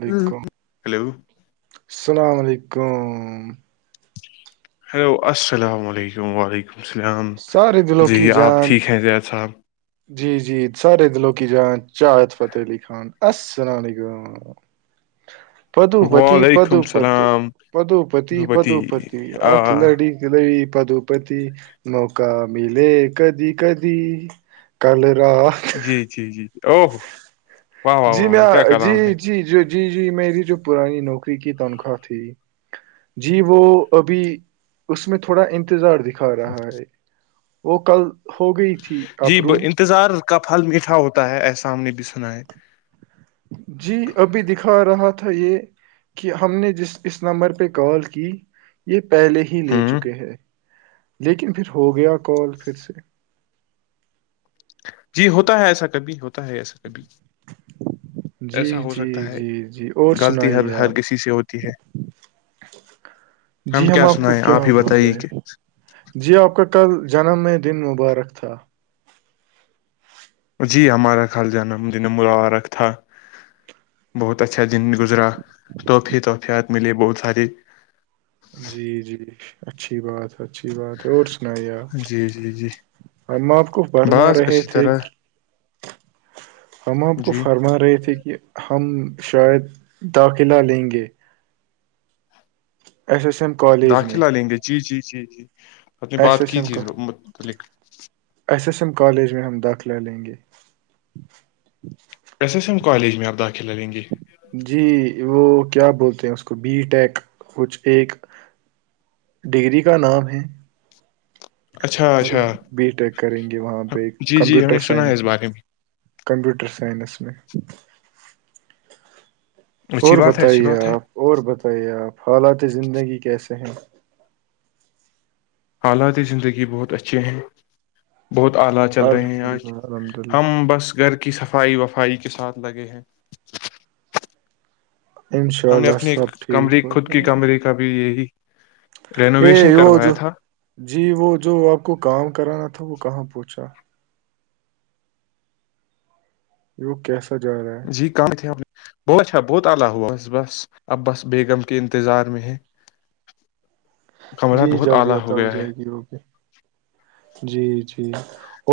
علیکم ہلو سلام علیکم ہیلو السلام علیکم وعلیکم السلام سارے دلوں جی کی آپ جان ٹھیک ہیں زیاید صاحب جی جی سارے دلو کی جان چاہت فتح علی خان اسلالا علیکم پدوپتی وعلیکم پدوپت السلام پدوپتی دھوپتی پدوپتی آ آخ لڑی رو پدوپتی نوکا ملے کدھی کدھی کل را جی جی جی اوہو جی میں جی جی جی جی جی میری جو پرانی نوکری کی تنخواہ تھی جی وہ ابھی اس میں تھوڑا انتظار د کھا رہا ہے وہ کل ہو گئی تھی اپروو تظار کا پھل میٹھا ہوتا ہے ایحسا ہم نے بھی سنا ہے جی ابھی دکھا رہا تھا یہ کہ ہم نے جس اس نمبر پہ کال کی یہ پہلے ہی لے ہوں چکے ہے لیکن پھر ہو گیا کال پھر سے جی ہوتا ہے ایسا کبھی ہوتا ہے ایسا کبھی جی ایسا ہو جی سکتا ہے جی جی اور غلطی سنائیے ہر آپ کسی سے ہوتی ہے ہم جی کیا کو سنائیے ہے آپ کیا ہی بتائیے بولے کہ جی آپ کا کل جنم میں دن مبارک تھا جی ہمارا کل جانم دن مروارکھ تھا بہت اچھا دن گزرا توحفے توحفعات ملے بہت سارے جی جی اچھی بات ہے اچھی بات ہے اور سنائیے اپ جی جی جی ہم آپ کو فرما بس رہے اچھی تھے طرح کہ ہم آپ کو جی فرما رہے تھے کہ ہم شاید داخلہ لیں گے ایس ایس ایم کالج میں داخلہ لیں گے جی جی جی جی اپ نے ایس بات ایس کی ایم تھی کا اس متعلق ایس ایس ایم کالج میں ہم داخلہ لیں گے ایس ایس ایم کالج میں آپ داخل لیں گے جی وہ کیا بولتے ہیں اس کو بی ٹیک کچھ ایک ڈگری کا نام ہے اچھا ہم اچھا بی ٹیک کریں گے وہاں پہ جی جی ہم کمپیوٹر نے سنا ہے سائنس اس بارے میں کمپوٹر سائنس میں اچھی اور بات ہے اچھی بتائیے بات ہے آپ اور بتائیے آپ حالات زندگی کیسے ہیں حالات زندگی بہت اچھے ہیں بہت آلی چل رہے ہیں الحمد آج للہ الحمد للہ ہم بس گھر کی صفائی وفائی کے ساتھ لگے ہیں انشاء ہم نے اللہ اپنی سب ٹھیک کمرے ہو خود کی کمرے کا بھی یہی ا رینوویشن وہ کروایا جو تھا جی وہ جو آپ کو کام کرانا تھا وہ کہاں پہنچا وہ کیسا جا رہا ہے جی کہاں تھے آپ نے بہت اچھا بہت اعلی ہوا بس بس اب بس بیگم کے انتظار میں ہے کمرہ جی بہت جلدی اعلی آتا ہو گیا ہے جائے گی وہ بھی جی جی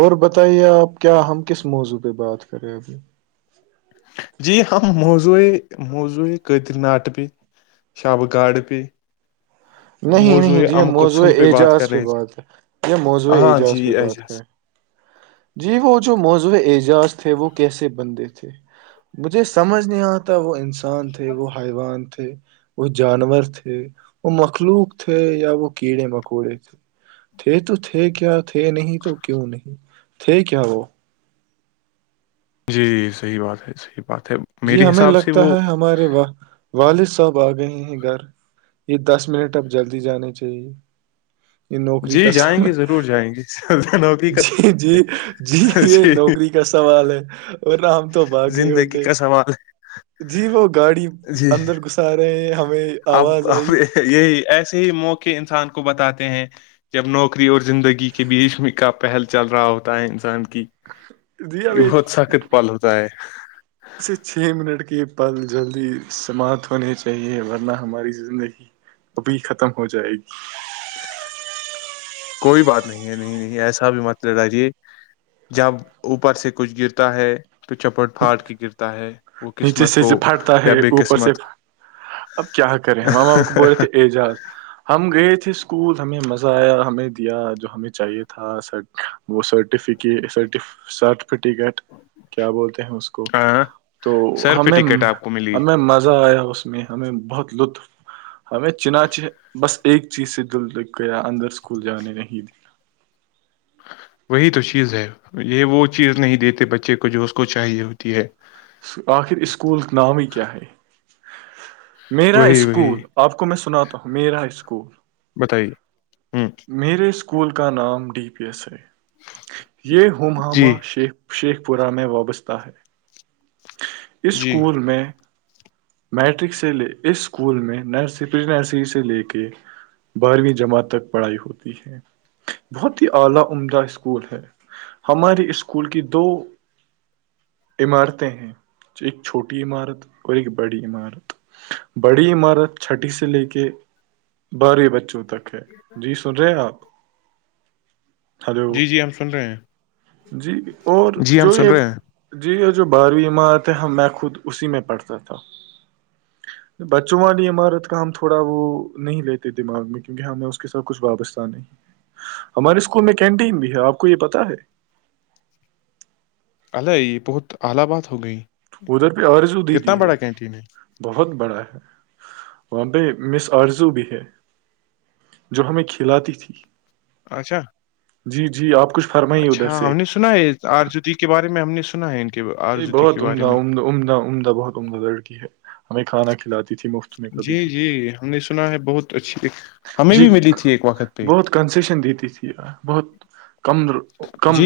اور بتائیے آپ کیا ہم کس موضوع پہ بات کر رہے جی ہم موضوئے قیدر ناٹ پہ شب گارڈ پہ [inaudible] نہیں موضوع نہیں جی ہم ام موضوع کوسل پہ بات کر اعجاز پہ رہے تھے بات کریں موضوع ہاں اعجاز جی پہ بات اعجاز کریں جی وہ جو موضوع اعجاز تھے وہ کیسے بندے تھے مجھے سمجھ نہیں آتا وہ انسان تھے وہ حیوان تھے وہ جانور تھے وہ مخلوق تھے یا وہ کیڑے مکوڑے تھے تھے تو تھے کیا تھے نہیں تو کیوں نہیں تھے کیا وہ جی صحیح بات ہے صحیح بات ہے جی میرے ہمیں حساب سے لگتا وہ ہے ہمارے والد صاحب آ گئے ہیں گھر یہ دس منٹ اب جلدی جانے چاہیے یہ نوکری کا جی جائیں سمے گے ضرور جائیں گے سلطنوبی کا جی جی جی یہ نوکری کا سوال ہے ورنہ ہم تو بھاگ گئے زندگی ہوتے کا سوال ہے جی وہ گاڑی جی اندر گھسا رہے ہیں ہمیں اب آواز آئی اب یہی ایسے ہی موقع انسان کو بتاتے ہیں جب نوکری اور زندگی کے بیچ میں کا پہل چل رہا ہوتا ہے انسان کی یہ بہت سخت پل ہوتا ہے [inaudible] بس یہ چھ منٹ کے پل جلدی سماپت ہونے چاہیے ورنہ ہماری زندگی ابھی ختم ہو جائے گی کوئی بات نہیں ہے نہیں نہیں ایسا بھی مت لڑاجے جب اوپر سے کچھ گرتا ہے [unintelligible] تو چپٹ پھاٹ کی گرتا ہے وہ نیچے قسمت سے ہو جو پھٹتا یا ہے بے اوپر قسمت سے اب کیا کرے ہمام آپ کو بولے تھے اعجاز ہم گئے تھے اسکول ہمیں مزہ آیا ہمیں دیا جو ہمیں چاہیے تھا سر [unintelligible] وہ سرٹیفکر سرٹیفکٹ کیا بول ہیں اس کو ہاں تو سر پہ ہمیں ٹکٹ آپ کو ملی ہمیں مزہ آیا اس [unintelligible] اس میں ہمیں بہت لطف ہمیں چناچ بس ایک چیز سے دل لک گیا اندر اسکول جانے نہیں وہی تو چیز ہے یہ وہ چیز نہیں دیتے بچے کو جو اس کو چاہیے ہوتی ہے آخر اسکولک نام ہی کیا ہے میرا وہی وہی اسکول آپ کو میں سناتا ہوں میرا اسکول بتائیے ہوں میرے اسکول کا نام ڈی پی ایس ہے یہ ہمہامہ جی شیخ شیخ پورہ میں وابستہ ہے اس جی اسکول میں میٹرک سے لے اس اسکول میں نرس پری نرسری سے لے کے بارہویں جماعت تک پڑھائی ہوتی ہے [unintelligible] عمارتیں ہیں جو ایک چھوٹی عمارت اور ایک بڑی عمارت بڑی عمارت چھٹی سے لے کے بارویں بچوں تک ہے جی سن رہے آپ ہلو جی جی ہم سن رہے ہیں جی اور جی ہم جو سن یہ رہے ہیں جی یہ جو بارہویں عمارعت ہے میں خود اسی میں پڑھتا تھا بچوں والی عمارت کا ہم تھوڑا وہ نہیں لیتے دماغ میں کیونکہ ہمیں کے ساتھ کچھ وابستہ نہیں ہے ہمارے اسکول میں کینٹین بھی ہے آپ کو یہ پتا ہے الے یہ بہت الی آباد ہو گئی ادھر پہ آرضو دی کتنا دی ہے بڑا کینٹین ہے بہت بڑا ہے وہاں پہ مس آرزو بھی ہے جو ہمیں کھلاتی تھی اچھا [unintelligible] جی جی آپ کچھ [unintelligible] ادھر اچھا سے ہم نے سنا ہے آرجتی کے بارے میں ہم نے سنا ہے کے یہی آرزودی کے بہت بارے عمدہ میں عمدہ عمدہ عمدہ بہت عمدہ لڑکی ہے ہمیں کھانا کھلاتی تھی مفت میں کبھی جی جی کبھی ہم نے سنا ہے بہت اچھی ہمیں جی بھی ملی تھی ایک وقت پہ بہت کنسیشن دیتی تھی یار بہت کم کم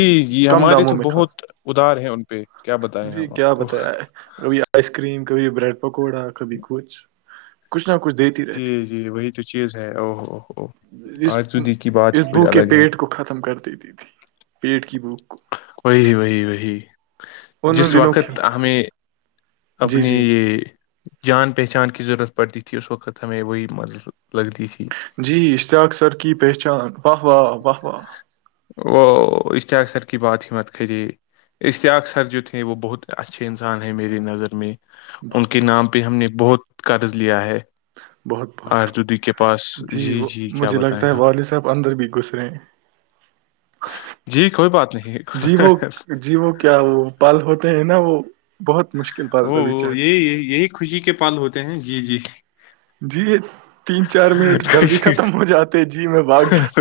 کم داموں میں کھا ادھار ہے ان پہ کیا بتائیں جی ہم کیا آپ کو بتایا ہے کبھی آئس کریم کبھی بریڈ پکوڑا کبھی کچھ کچھ نہ کچھ دیتی جی رہتی جی وہی تو چیز ہے او ہووو تھی اس آجزودی کی بات ہی اس بو کچھ کے الگ ہے پیٹ کو ختم کر دیتی تھی پیٹ کی بھوک کو وہی وہی وہی ان جس دنوں کی وقت ہمیں جی اپنی جی یہ [unintelligible] جان پہچان کی ضرورت پڑتی تھی اس وقت ہمیں وہی مز لگتی تھی جی اشتیاق سر کی پہچان واہ واہ واہ واہ وہ اشتحاکثر کی بات ہی مت کریے اشتیاق سر جو تھیں وہ بہت اچھے انسان ہیں میری نظر میں ان کے بہت بہت نام پہ ہم نے بہت قرض لیا ہے بہت بہت آردودی کے پاس جی وہ کیا مجھے لگتا بتائیں ہے ہم والد صاحب اندر بھی گسرے ہیں ج جی کوئی بات نہیں ہے جی وہ جی وہ کیا وہ پال ہوتے ہیں نا وہ بہت مشکل ا پل ابھی چار یہی یہی خوشی کے پل ہوتے ہیں جی جی جی تین چار منٹ جلدی خوشی، ختم ہو جاتے جی میں باگ جات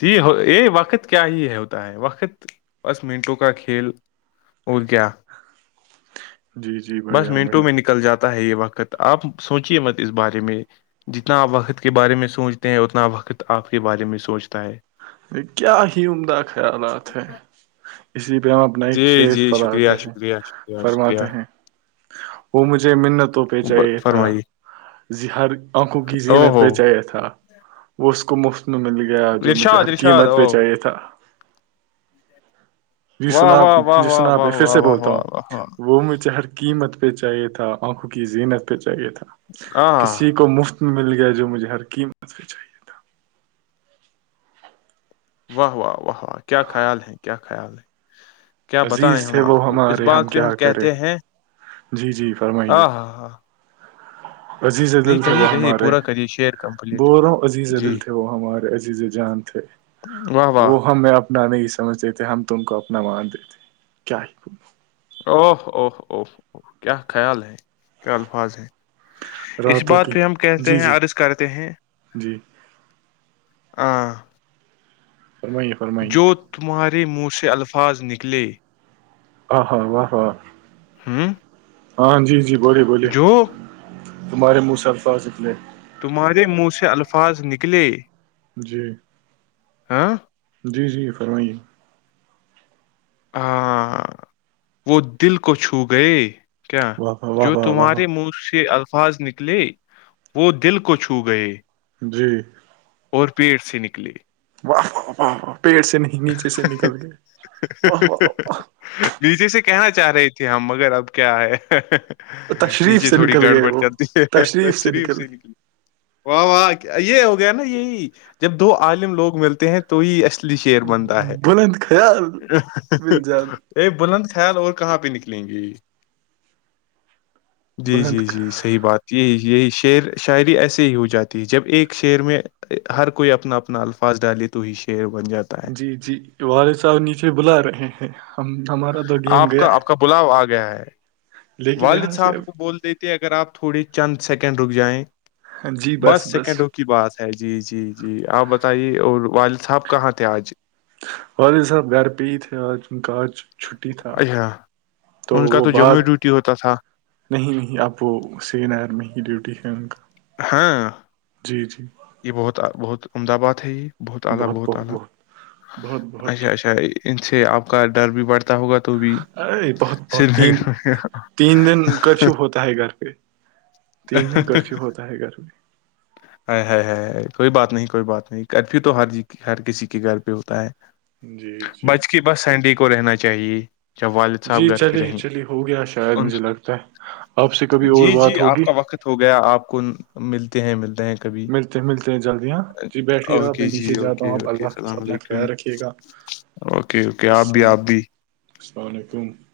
جی ہو یہ وقت کیا ہی ہے ہوتا ہے وقت بس منٹوں کا کھیل ا گیا جی جی بس بڑھیا منٹوں بڑھیا میں نکل جاتا ہے یہ وقت آپ سوچیے مت اس بارے میں جتنا آپ وقت کے بارے میں سوچتے ہیں اتنا وقت آپ کے بارے میں سوچتا ہے کیا ہی عمدہ خیالات ہے اسی پہ ہم اپنا ایک جی شیز جی فراتے شکریہ ہیں شکریہ شکریہ شکریہ فرماتے ہیں وہ مجھے منتوں پہ ب- چاہیے تھا فرمائیے ہر آنکھوں کی او زینت ہو پہ چاہیا تھا وہ اس کو مفت میں مل گیا جو مجھے ہر شاد قیمت پہ او چاہیے تھا جی واہ سناپ واہ واہ جی واہ واہ سناپفھر سے واہ واہ بولتا ہوں واہ واہ واہ وہ مجھے ہر قیمت پہ چاہیے تھا آنکھوں کی زینت پہ چاہیے تھا ہاں کسی کو مفت مل گیا جو مجھے ہر قیمت پہ چاہیے تھا واہ واہ واہ واہ کیا خیال ہے کیا خیال ہے کیا بتائیں عزیز ہم تھے وہ آپ کو اس ہمارے بات پہ ہم کیا کریں کہتے ہیں جی جی فرمائیے ہاں ہاں ہاں عزیز نہیں دل تھے کہیے وہ کہیے ہمارے پورا کریے شیئر کمپلیٹ بول رہا ہوں عزیز دل جی تھے وہ ہمارے عزیز جان تھے واہ واہ نا نہیں سمجھتے ہم تم کو اپنا مان دیتے کیا ہی او اوہ اوہ کیا خیال ہے کیا الفاظ ہے اس راتوں بات کی پہ ہم کہتے جی ہیں جی عرض کرتے ہیں جی ہاں فرمائیے فرمائیے جو تمہارے منہ سے الفاظ نکلے آ ہ و و ہوں ہاں جی جی بولیے بولیے جو تمہارے مہ الفاظ اتنے تمہارے منہ سے الفاظ نکلے جی ہاں جی جی فرمائیے ہاں وہ دل کو چھو گئے کیا واہ واہ واہ جو واہ واہ تمہارے واہ منہ سے الفاظ ن لے وہ دل کو چھو گئے جی اور پی ایس اے نکلی واہ و واہ و پیڑ سے نہیں نیچے سے نکل گئے واہ و نیچے سے کہنا چاہ رہی تھی ہم مگر اب کیا ہے تشریف نیچے سے تھوڑی نکل گئے گڑبڑ وہ چلتی ہے تو تشریف شریف نکل سے نکلی واہ واہ یہ ہو گیا نا یہی جب دو عالم لوگ ملتے ہیں تو یہ الی ایر گئے، بنتا ہے بلند خیال مل جان ا بلند خیال اور کہاں پہ نکلیں گے جی جی بلند جی صحیح بات یہی یہی شعر شاعری ایسے ہی ہو جاتی ہے جب ایک شعر میں ہر کوئی اپنا اپنا الفاظ ڈالے تو ہی شعر بن جاتا ہے جی جی والد صاحب نیچے بلا رہے ہیں ہم ہمارا تو گیم آپ کا گیا آپ کا بلاؤ آ گیا ہے لیکن والد یہاں سے صاحب کو اب- بولتے تھ اگر آپ تھوڑی چند سیکنڈ رک جائیں بس سیکنڈ رک کی بات ہے جی جی جی آپ بتائیے اور والد صاحب کہاں تھے آج والد صاب گھر پی تے آج کا آج چھٹی تھا اچھا تو ان کا وہ بعد جموں ڈیوٹی ہوتا تھا نہیں نہیں اب وہ سری نگر میں ہی ڈیوٹی ہے ان کا ہاں جی جی یہ بہت بہت عمد باد ہے یہ بہت اعلی بہت اعلی بہت بہت اچھا اچھا ان سے آپ کا ڈر بھی بڑھتا ہوگا تو بھی ا بہت سر بہت میں تین گرم۔ تین دن کرفیو ہوتا ہے گھر پہ تین دن کرفیو ہوتا ہے گھر بھی کوئی بات نہیں کوئی بات نہیں کرفیو تو ہر ج ہر کسی کے گھر پہ ہوتا ہے جی جی بچ کی بس سینڈی کو رہنا چاہیے ج والد صاحب جی گھر پہ چلیے رہیں چلیے ہو گیا شاید مجھے لگتا ہے آپ سے کبھی اور جی جی بات آپ ہوگی کا وقت ہو گیا آپ کو ملتے ہیں ملتے ہیں کبھی ملتے ملتے ہیں جلدیاں جی بیٹھیے آپ میں اوکے جی نیچے جاتا ہوں اوکے آپ اوکے اللہ حافظ اللام اپنا علیکم خیال رکھیے گا اوکے اوکے آپ بھی السلام آپ بھی [unintelligible]